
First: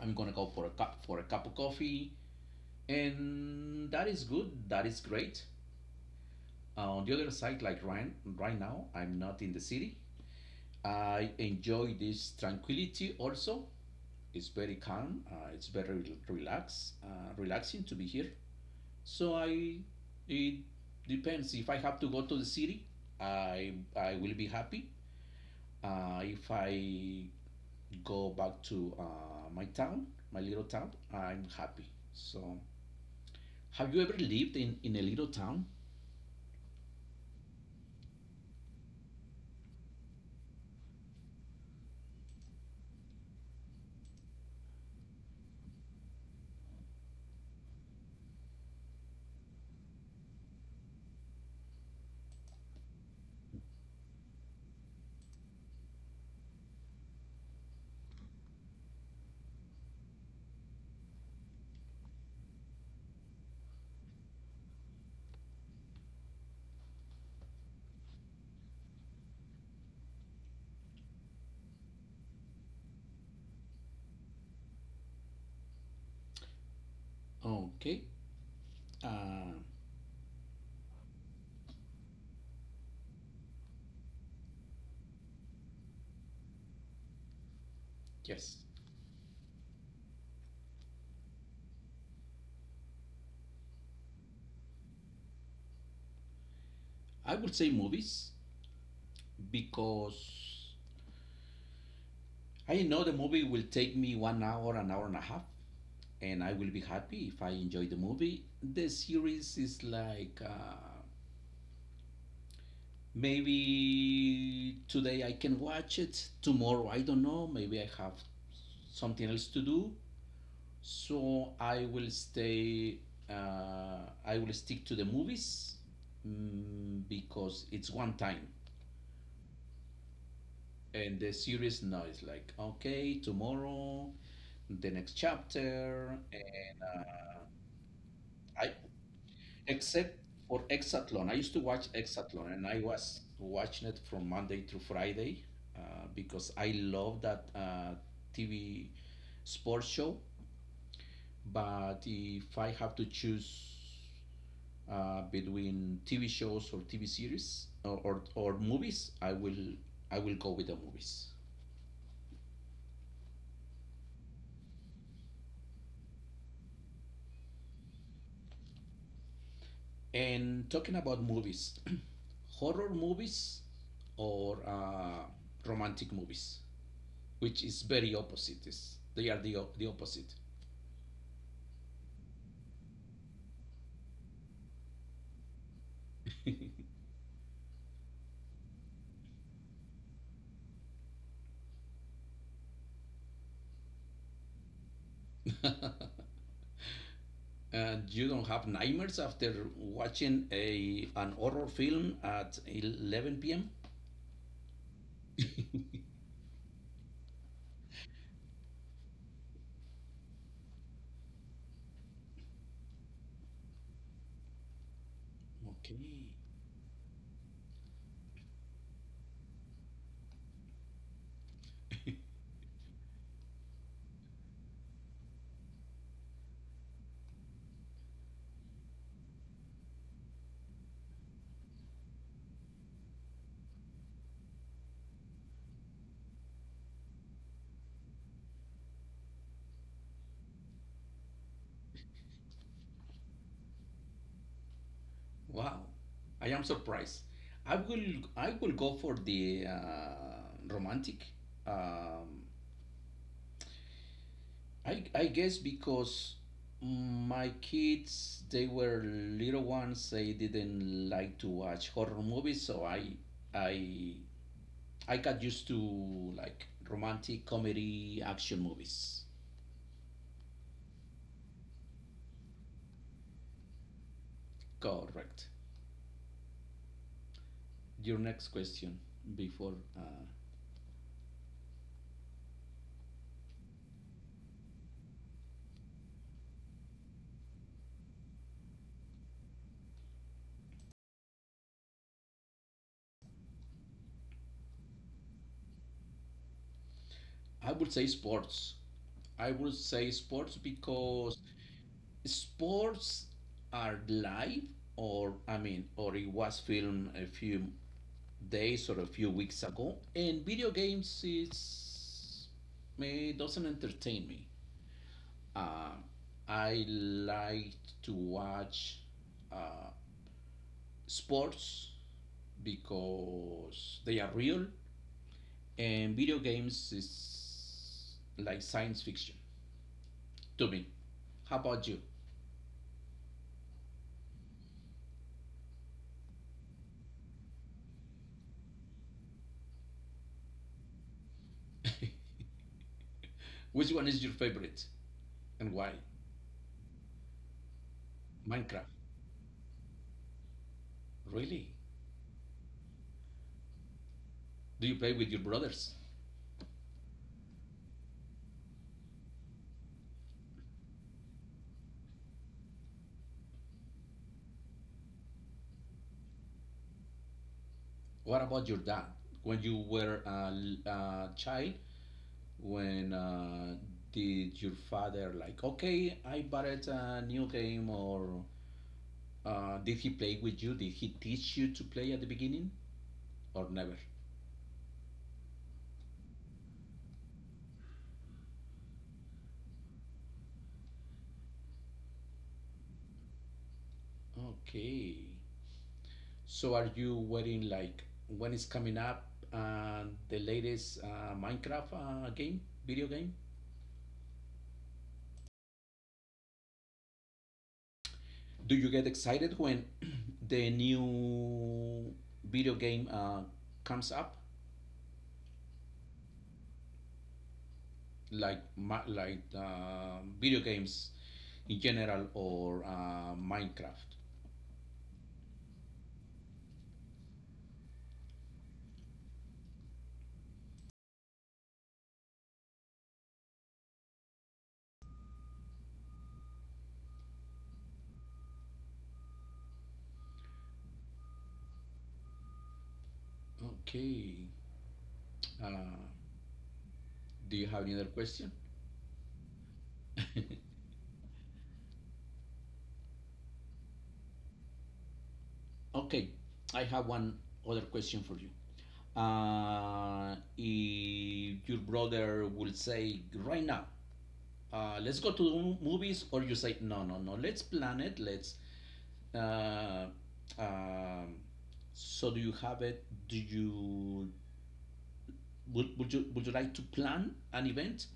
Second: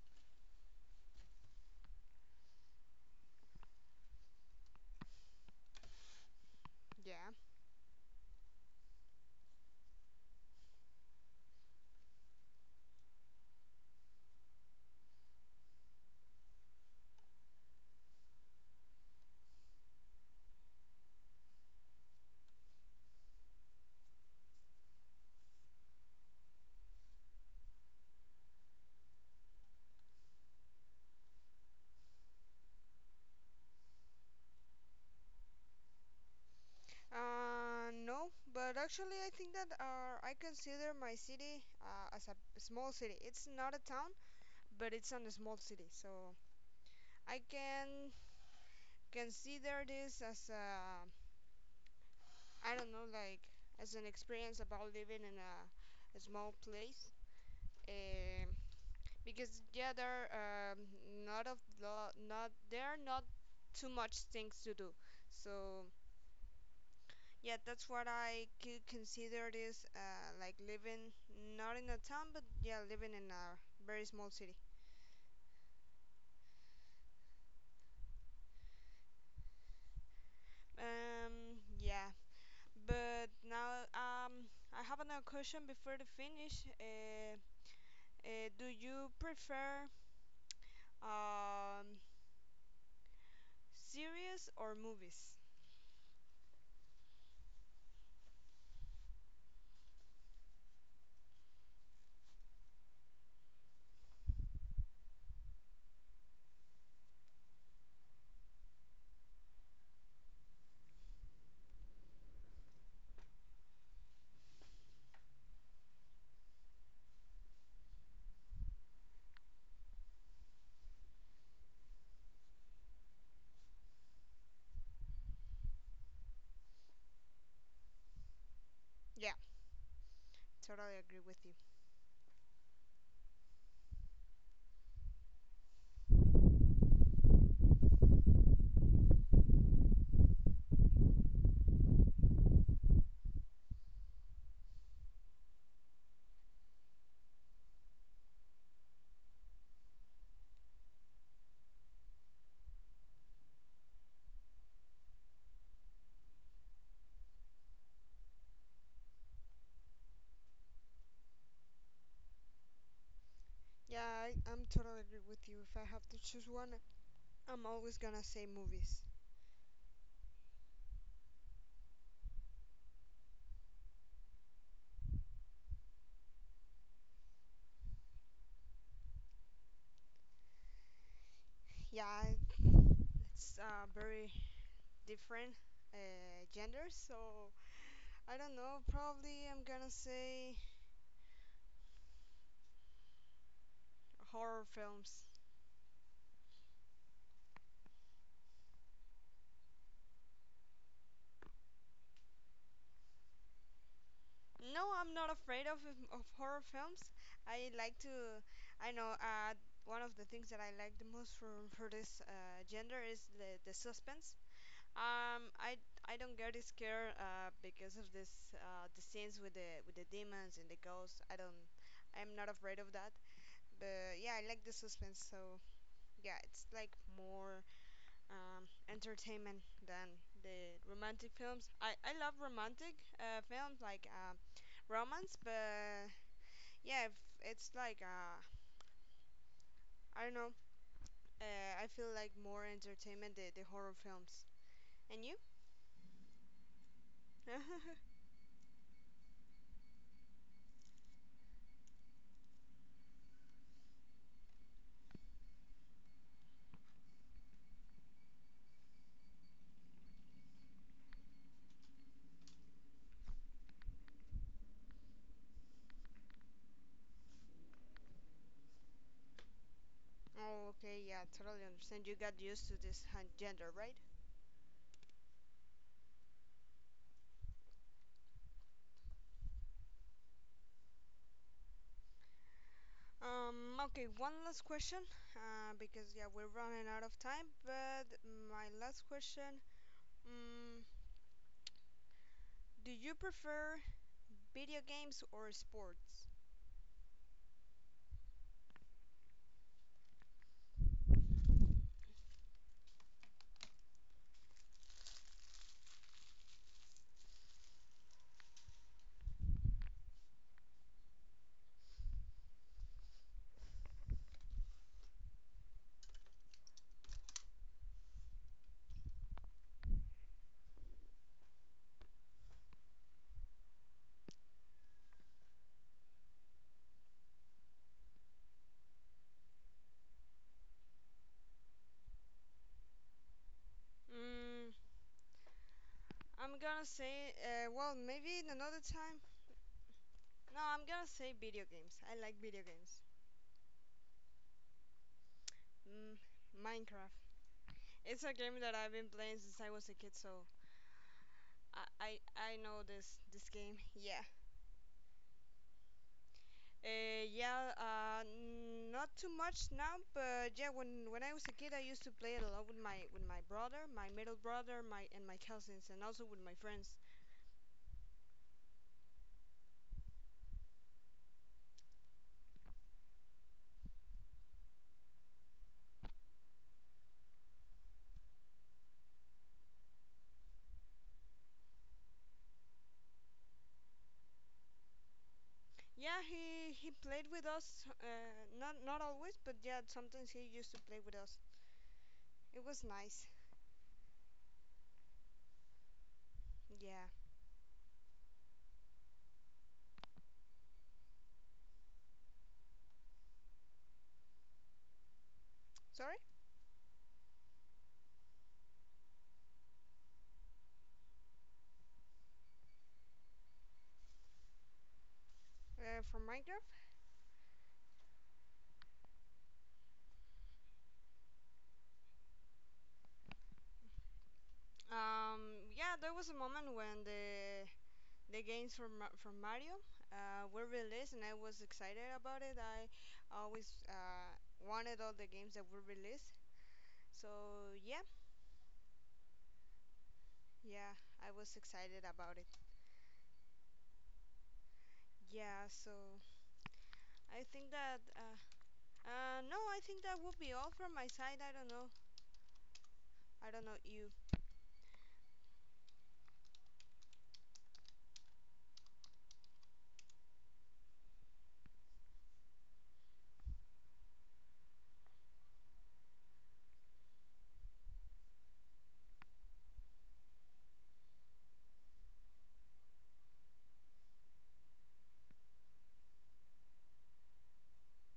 Speaker 1: I'm gonna go for a cup of coffee, and that is good, that is great. Uh, on the other
Speaker 2: Yeah.
Speaker 1: side, like right now I'm not in the city. I enjoy this tranquility also. It's very calm, it's very relaxing to be here. So I, it depends. If I have to go to the city, I will be happy. If I go back to my town, my little town, I'm happy. So, have you ever lived in a little town?
Speaker 2: No, but actually, I think that I consider my city as a small city. It's not a town, but it's on a small city. So I can consider this as a I don't know like as an experience about living in a small place um, because yeah there are not of lo- not there are not too much things to do so yeah that's what I could consider this like living not in a town but yeah living in a very small city
Speaker 1: Okay. Uh,
Speaker 2: yeah but now I have another question before to finish uh,
Speaker 1: yes,
Speaker 2: do you prefer um, series or movies?
Speaker 1: I would say movies because I know the movie will take me one hour, an hour and a half, and I will be happy if I enjoy the movie. The series is like maybe today I can watch it, tomorrow I don't know, maybe I have something else to do. So I will stay, I will stick to the movies, mm, because it's one time.
Speaker 2: Yeah, totally
Speaker 1: And
Speaker 2: agree
Speaker 1: the
Speaker 2: with you.
Speaker 1: series now is like, okay, tomorrow, the next chapter. And I, except for Exathlon. I used to watch Exathlon, and I was watching it from Monday to Friday because I love that TV sports show. But if I have to choose between TV shows or TV series, or movies, I will go with the movies.
Speaker 2: Yeah, I'm totally agree with you. If I have to choose one, I'm always gonna say movies.
Speaker 1: And talking about movies, <clears throat> horror movies or romantic movies, which is very opposite. They are the opposite.
Speaker 2: Yeah, it's very different genders,
Speaker 1: <laughs>
Speaker 2: so I don't know. Probably I'm gonna say horror films.
Speaker 1: And you don't have nightmares after watching a an horror film at 11 p.m.?
Speaker 2: No, I'm not afraid
Speaker 1: <laughs>
Speaker 2: of horror films. I like to. I know. One of the things that I like the most for this gender is the suspense. I
Speaker 1: Okay.
Speaker 2: don't get scared because of this the scenes with the demons and the ghosts. I don't. I'm not afraid of that. But yeah, I like the suspense. So yeah, it's like more entertainment than the romantic films. I love romantic films like romance, but yeah, if it's like I don't know. I feel like more entertainment the horror films. And you?
Speaker 1: <laughs> Wow, I am surprised. I will
Speaker 2: <laughs>
Speaker 1: I will go for the romantic. Um, I guess because my kids, they were little ones, they didn't like to watch horror movies, so I I got used to like romantic comedy action movies.
Speaker 2: Oh, okay, yeah, totally understand. You got used to this gender, right?
Speaker 1: Correct. Your next question before
Speaker 2: Okay, one last question, because yeah, we're running out of time. But my last question: um, do you prefer video games or sports?
Speaker 1: I would say sports. I would say sports because sports are live, or I mean or it was filmed a few days or a few weeks ago, and video games is me, doesn't entertain me. Uh, I like to watch uh, sports because they are real, and video games is like science fiction to me. How about you?
Speaker 2: Mm, I'm gonna say, well, maybe in another time. No, I'm gonna say video games. I like
Speaker 1: <laughs>
Speaker 2: video games.
Speaker 1: Which one is your favorite and why?
Speaker 2: Mm, Minecraft. It's a game that
Speaker 1: Minecraft.
Speaker 2: I've been playing since I was a kid, so
Speaker 1: Really?
Speaker 2: I I, I know this game. Yeah.
Speaker 1: Do you play with your brothers?
Speaker 2: Yeah. Not too much now, but yeah, when I was a kid, I used to play it a lot with my brother, my middle brother, my and my cousins, and also with my friends.
Speaker 1: What about your dad? When you were a, a child, when did your father like, okay, I bought it a new game, or did he play with you? Did he teach you to play at the beginning, or never?
Speaker 2: Yeah, he played with us. Not not always, but yeah, sometimes he used to play with us. It was nice.
Speaker 1: Okay. So are
Speaker 2: Yeah.
Speaker 1: you waiting like when it's coming up, and the latest Minecraft game, video game?
Speaker 2: Sorry?
Speaker 1: Do you get excited when <clears throat> the new video game comes up?
Speaker 2: From Minecraft?
Speaker 1: Like like video games in general, or Minecraft?
Speaker 2: Yeah, there was a moment when the games from Mario were released, and I was excited about it. I always wanted all the games that were released. So yeah, yeah, I was excited about it.
Speaker 1: Okay.
Speaker 2: Yeah. So
Speaker 1: Uh,
Speaker 2: I
Speaker 1: do you
Speaker 2: think
Speaker 1: have any
Speaker 2: that
Speaker 1: other question?
Speaker 2: no, I think that would be all
Speaker 1: <laughs>
Speaker 2: from my side. I don't know. I don't know you.
Speaker 1: Okay, I have one other question for you. If your brother will say right now, let's go to the movies, or you say no, no, no, let's plan it. Let's. Uh, um, so do you have it? Do you, would, would you like to plan an event,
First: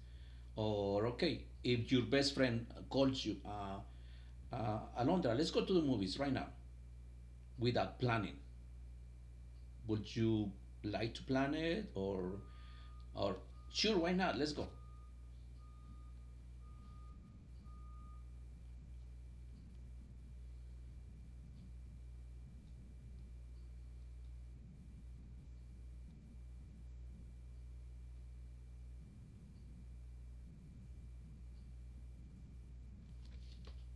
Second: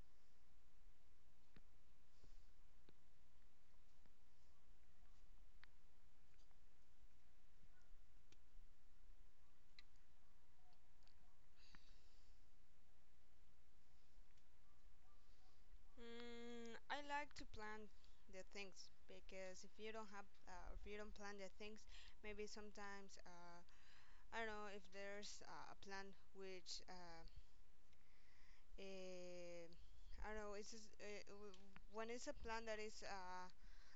Speaker 1: or okay, if your best friend calls you, Alondra, let's go to the movies right now without planning. Would you like to plan it, or sure, why not? Let's go.
Speaker 2: Mm, I like to plan the things because if you don't have, if you don't plan the things, maybe sometimes I don't know if there's a plan which eh, I don't know. It's just, when it's a plan that is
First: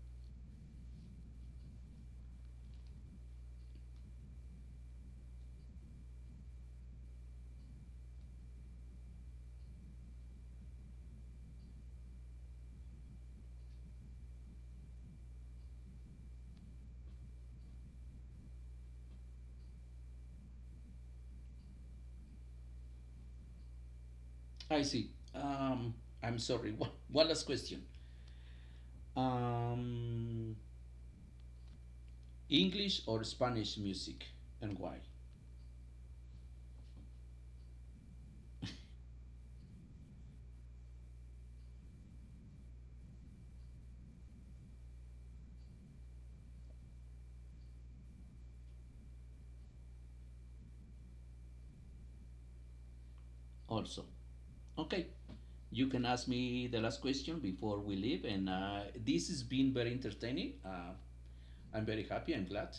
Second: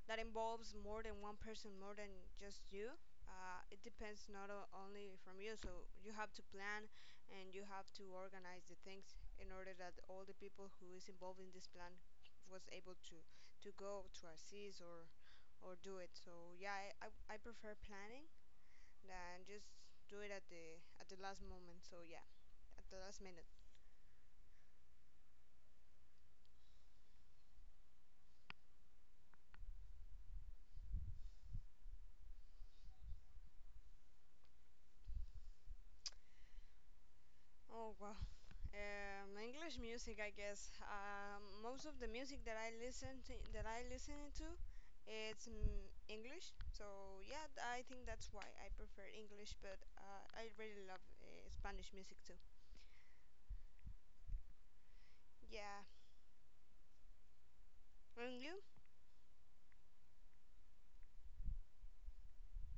Speaker 2: that involves more than one person, more than just you. It depends not o- only from you, so you have to plan and you have to organize the things in order that all the people who is involved in this plan was able to go to assist or do it. So yeah, I prefer planning than just do it at the last moment. So yeah, at the last minute.
Speaker 1: I see. Um, I'm sorry. <laughs> One last question. Um, English or Spanish music, and why?
Speaker 2: Oh wow, English music, I guess. Most of the music that I listen to, that I listen to, it's mm, English. So yeah, I think that's why I prefer English. But I really love Spanish music too.
Speaker 1: Also. Okay.
Speaker 2: Yeah.
Speaker 1: You can ask me the last question before we leave,
Speaker 2: And
Speaker 1: and
Speaker 2: you?
Speaker 1: this has been very entertaining. I'm very happy. I'm glad.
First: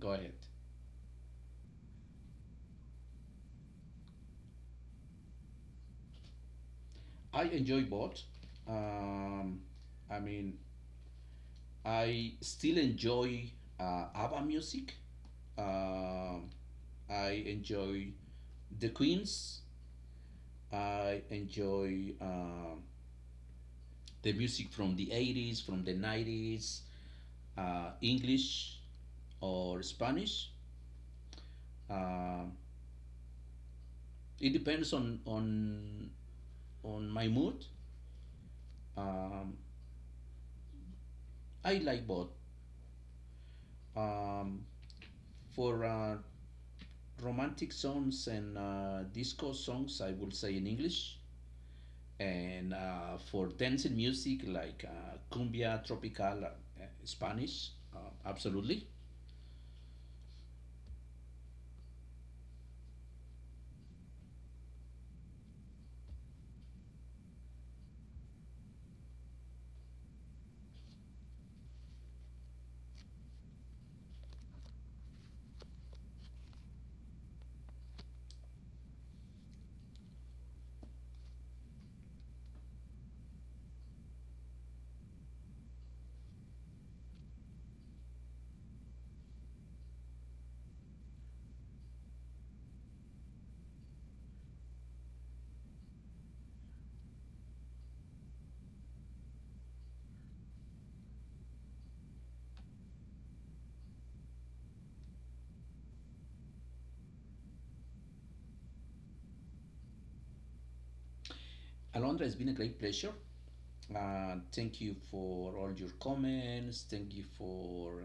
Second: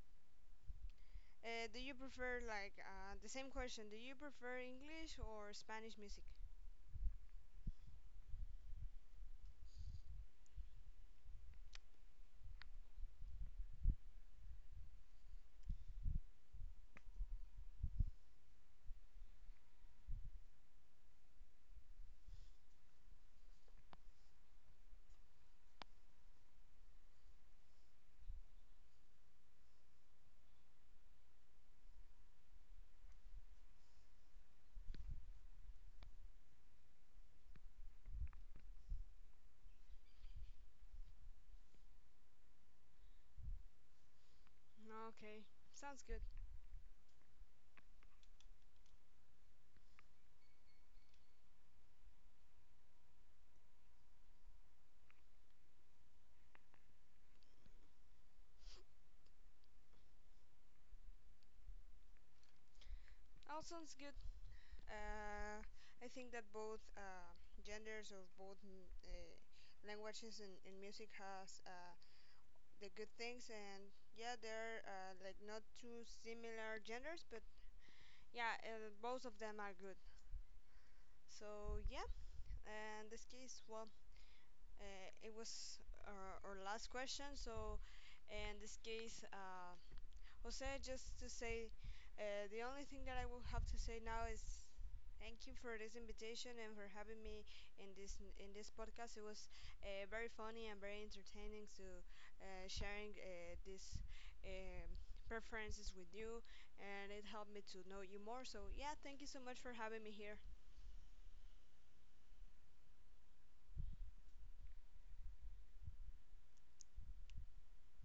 Speaker 1: Go ahead.
Speaker 2: Do you prefer like the same question? Do you prefer English or Spanish music?
Speaker 1: I enjoy both. Um, I mean, I still enjoy ABBA music. Um, I enjoy the Queens. I enjoy the music from the 80s, from the 90s, English or Spanish. Uh, it depends on on my mood. Um, I like both. Um,
Speaker 2: Okay,
Speaker 1: for
Speaker 2: sounds good.
Speaker 1: romantic songs and disco songs, I will say in English. And for dancing music like cumbia, tropical, Spanish, absolutely.
Speaker 2: All sounds good. Uh, I think that both genders of both mm, languages and music has the good things and yeah they're like not too similar genders but yeah both of them are good so yeah and this case well it was our last question so in this case Jose, just to say, the only thing that I will have to say now is thank you for this invitation and for having me in this podcast. It was very funny and very entertaining to sharing these um preferences with you, and it helped me to know you more. So yeah, thank you so much for having me here.
Speaker 1: Alondra, it's been a great pleasure. Thank you for all your comments. Thank you for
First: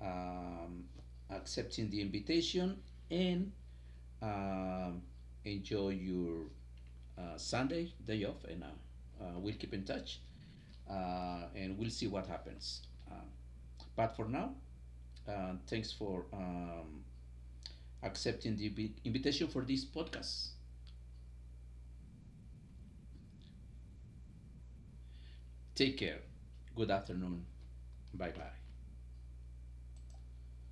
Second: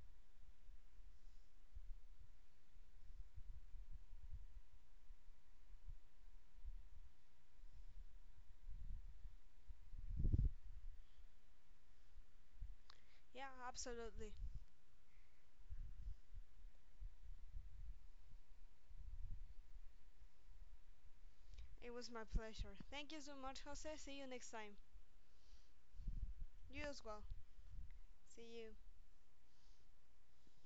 Speaker 1: um, accepting the invitation, and um, enjoy your Sunday day off. And we'll keep in touch and we'll see what happens. Um,
Speaker 2: Yeah,
Speaker 1: but for
Speaker 2: absolutely.
Speaker 1: now, thanks for accepting the invitation for this podcast.
Speaker 2: It was my pleasure. Thank you so much, Jose. See you next time.
Speaker 1: Take care.
Speaker 2: You
Speaker 1: Good
Speaker 2: as well.
Speaker 1: afternoon. Bye
Speaker 2: See
Speaker 1: bye.
Speaker 2: you.